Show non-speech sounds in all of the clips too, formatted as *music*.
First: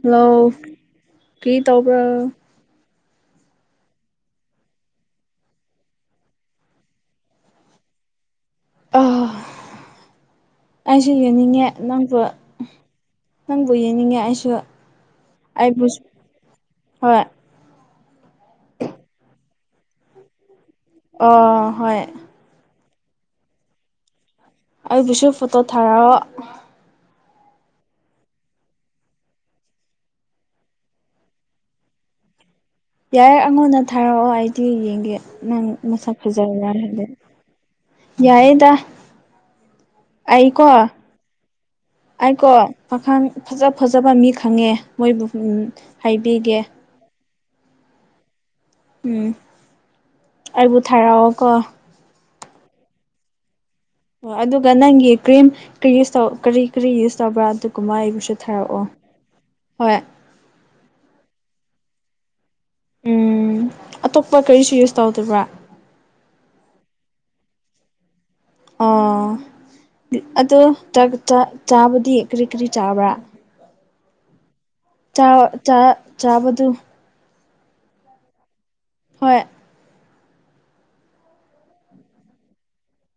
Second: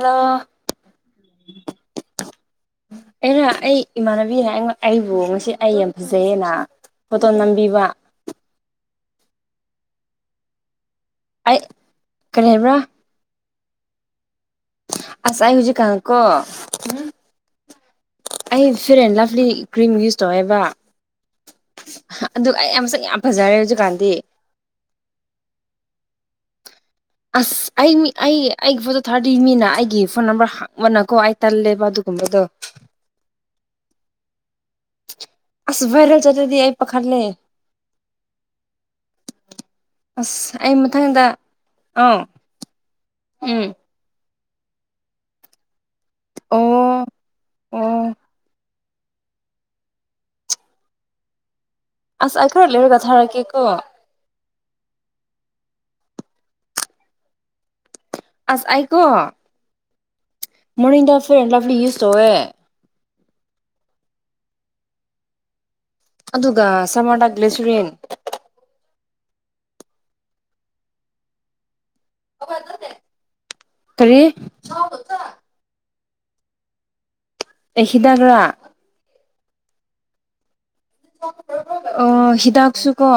hello ꯀ꯭ꯔꯤ ꯇꯧꯕꯔꯣ ꯑꯩꯅ ꯑꯩ ꯏꯃꯥꯟꯅꯕꯤꯅ ꯑꯩꯕꯨ ꯉꯁꯤ ꯑꯩ ꯌꯥꯝ ꯐꯖꯩꯑꯦꯅ ꯐꯣꯇꯣ ꯅꯝꯕꯤꯕ ꯑ ꯑꯩꯁꯨ ꯑꯩ ꯌꯦꯡꯅꯤꯡꯉꯦ ꯅꯪꯕꯨ ꯀꯔꯤ ꯍꯥꯏꯕ꯭ꯔꯥ ꯅꯪꯕꯨ ꯌꯦꯡꯅꯡꯉꯦ ꯑꯩꯁꯨ ꯑꯁ ꯑꯩ ꯍꯧꯖꯤꯛꯀꯥꯟ ꯑꯩꯕꯨꯁꯨ ꯀꯣ ꯍꯣꯏ ꯑꯩ ꯐꯌꯔ ꯂꯚꯂꯤ ꯀ꯭ꯔꯤꯝ ꯌꯨꯁ ꯇꯧꯋꯦꯕ ꯑꯣ ꯍꯣꯏ ꯑꯗꯨ ꯑꯩ ꯌꯥꯝ ꯃꯁꯛ ꯌꯥꯝ ꯐꯖꯔꯦ ꯍꯧꯖꯤꯛꯀꯥꯟꯗꯤ ꯑꯩꯕꯨꯁꯨ ꯐꯣꯇꯣ ꯊꯥꯔꯛꯑꯣ ꯑꯁ ꯑꯩ ꯃꯤ ꯑꯩ ꯑꯩꯒꯤ ꯐꯣꯠꯇꯣ ꯊꯥꯔꯗꯤ ꯃꯤꯅ ꯑꯩꯒꯤ ꯐꯣꯟ ꯅꯝꯕꯔ ꯍꯪꯕꯅꯀꯣ ꯑꯩ ꯇꯜꯂꯦꯕ ꯑꯗꯨꯒ ꯕꯗꯣ ꯌꯥꯏꯌꯦ ꯑꯩꯉꯣꯟꯗ ꯊꯥꯔꯛꯑꯣ ꯑꯩꯗꯤ ꯌꯦꯡꯒꯦ ꯅꯪ ꯑꯁ ꯃꯁꯛ ꯚꯥꯏꯔꯦꯜ ꯆꯠꯂꯗꯤ ꯐꯖꯕ꯭ꯔ ꯑꯩ ꯍꯥꯏꯕꯗꯣ ꯄꯥꯈꯠꯂꯦ ꯌꯥꯏꯌꯦꯗ ꯑꯁ ꯑꯩꯀꯣ ꯑꯩ ꯃꯊꯪꯗ ꯑꯥ ꯑꯩꯀꯣ ꯄꯥꯈꯪ ꯎꯝ ꯐꯖ ꯐꯖꯕ ꯃꯤꯈꯛ ꯈꯪꯉꯦ ꯃꯣꯏꯕꯨ ꯍꯥꯏꯕꯤꯒꯦ ꯑꯣ ꯑꯣ ꯎꯝ ꯑꯩꯕꯨ ꯊꯥꯔꯛꯑꯣ ꯀꯣ ꯑꯁ ꯑꯩ ꯈꯔ ꯂꯩꯔꯒ ꯊꯥꯔꯛꯀꯦꯀꯣ ꯑꯣ ꯑꯗꯨꯒ ꯅꯪꯒꯤ ꯀ꯭ꯔꯤꯝ ꯀꯔꯤ ꯏꯌꯨꯁ ꯇꯧ ꯀꯔꯤ ꯀꯔꯤ ꯌꯨꯁ ꯇꯧꯕ꯭ꯔꯥ ꯑꯗꯨ ꯑꯁ ꯑꯩꯀꯣ ꯍꯣꯏ ꯃꯣꯔꯅꯤꯡꯗ ꯐꯤꯌꯔ ꯂꯚꯂꯤ ꯌꯨꯁ ꯇꯧꯋꯦ ꯎꯝ ꯑꯇꯣꯞꯄ ꯀꯔꯤꯁꯨ ꯌꯨꯁ ꯇꯧꯗꯕ꯭ꯔꯥ ꯑꯗꯨꯒ ꯁꯥꯃꯔꯗ ꯒ꯭ꯂꯦꯁꯔꯤꯟ ꯑꯣ ꯑꯗꯣ ꯆꯥꯛ ꯆꯥ ꯆꯥꯕ ꯗꯤ ꯀꯔꯤ ꯀꯔꯤ ꯆꯥꯕ꯭ꯔꯥ ꯀꯔꯤ ꯆꯥ ꯆꯥ ꯆꯥꯕꯗꯣ ꯑꯩ ꯍꯤꯗꯥꯛꯔꯥ ꯍꯣꯏ ꯑꯣ ꯍꯤꯗꯥꯛꯁꯨꯀꯣ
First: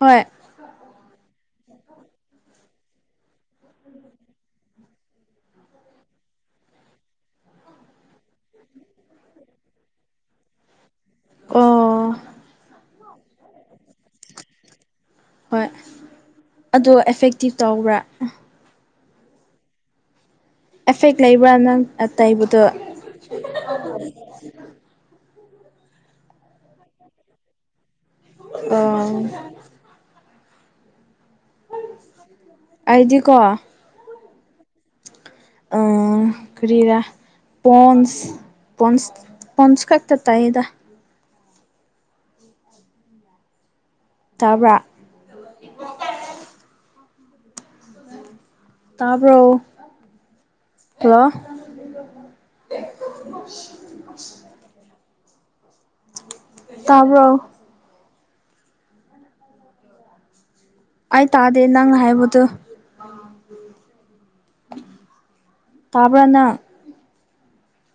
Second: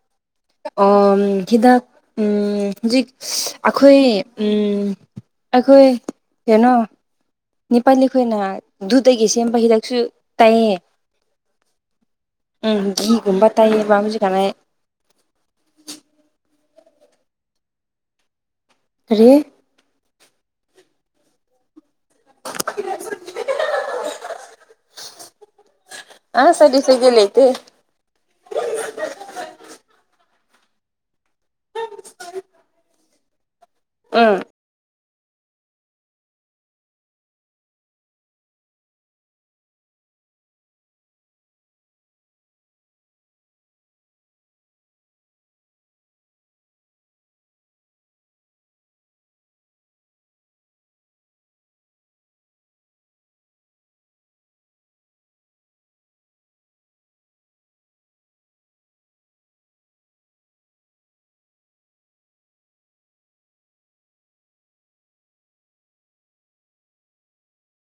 ꯍꯣꯏ ꯑꯣꯝ ꯍꯤꯗꯥꯛ ꯎꯝ ꯍꯨꯖꯤꯛ ꯑꯈꯣꯏ ꯎꯝ ꯑꯈꯣꯏ ꯀꯦꯅꯣ ꯅꯦꯄꯥꯜꯂꯤ ꯈꯣꯏꯅ ꯗꯨꯗꯒꯤ ꯁꯦꯝꯕ ꯍꯤꯗꯥꯛꯁꯨ ꯇꯩꯌꯦ ꯑꯣ ꯎꯝ ꯒꯤꯒꯨꯝꯕ ꯇꯥꯏꯌꯦꯕ ꯍꯨꯖꯤꯛꯀꯥꯟ ꯑꯩ ꯍꯣꯏ ꯑꯗꯨ ꯑꯦꯐꯦꯛꯇꯤꯚ ꯇꯧꯕ꯭ꯔꯥ ꯀꯔꯤ ꯑꯦꯐꯦꯛ ꯂꯩꯕ꯭ꯔꯥ ꯅꯪ ꯑꯥ ꯇꯩꯕꯗꯣ ꯑꯥ ꯁꯥꯏꯗ ꯏꯐꯦꯛꯇꯤ ꯂꯩꯇꯦ ꯑꯥ ꯑꯩꯗꯤꯀꯣ ꯎꯝ ꯑꯥ ꯀꯔꯤꯔꯥ ꯄꯣꯟꯁ ꯄꯣꯟꯁ ꯄꯣꯟꯁ ꯈꯛꯇ ꯇꯩꯗ ꯇꯥꯕ꯭ꯔꯥ *unintelligible* ꯇꯥꯕ꯭ꯔꯣ ꯍꯂꯣ ꯇꯥꯕ꯭ꯔꯣ ꯑꯩ ꯇꯥꯗꯦ ꯅꯪꯅ ꯍꯥꯏꯕꯗꯣ ꯇꯥꯕ꯭ꯔꯥ ꯅꯪ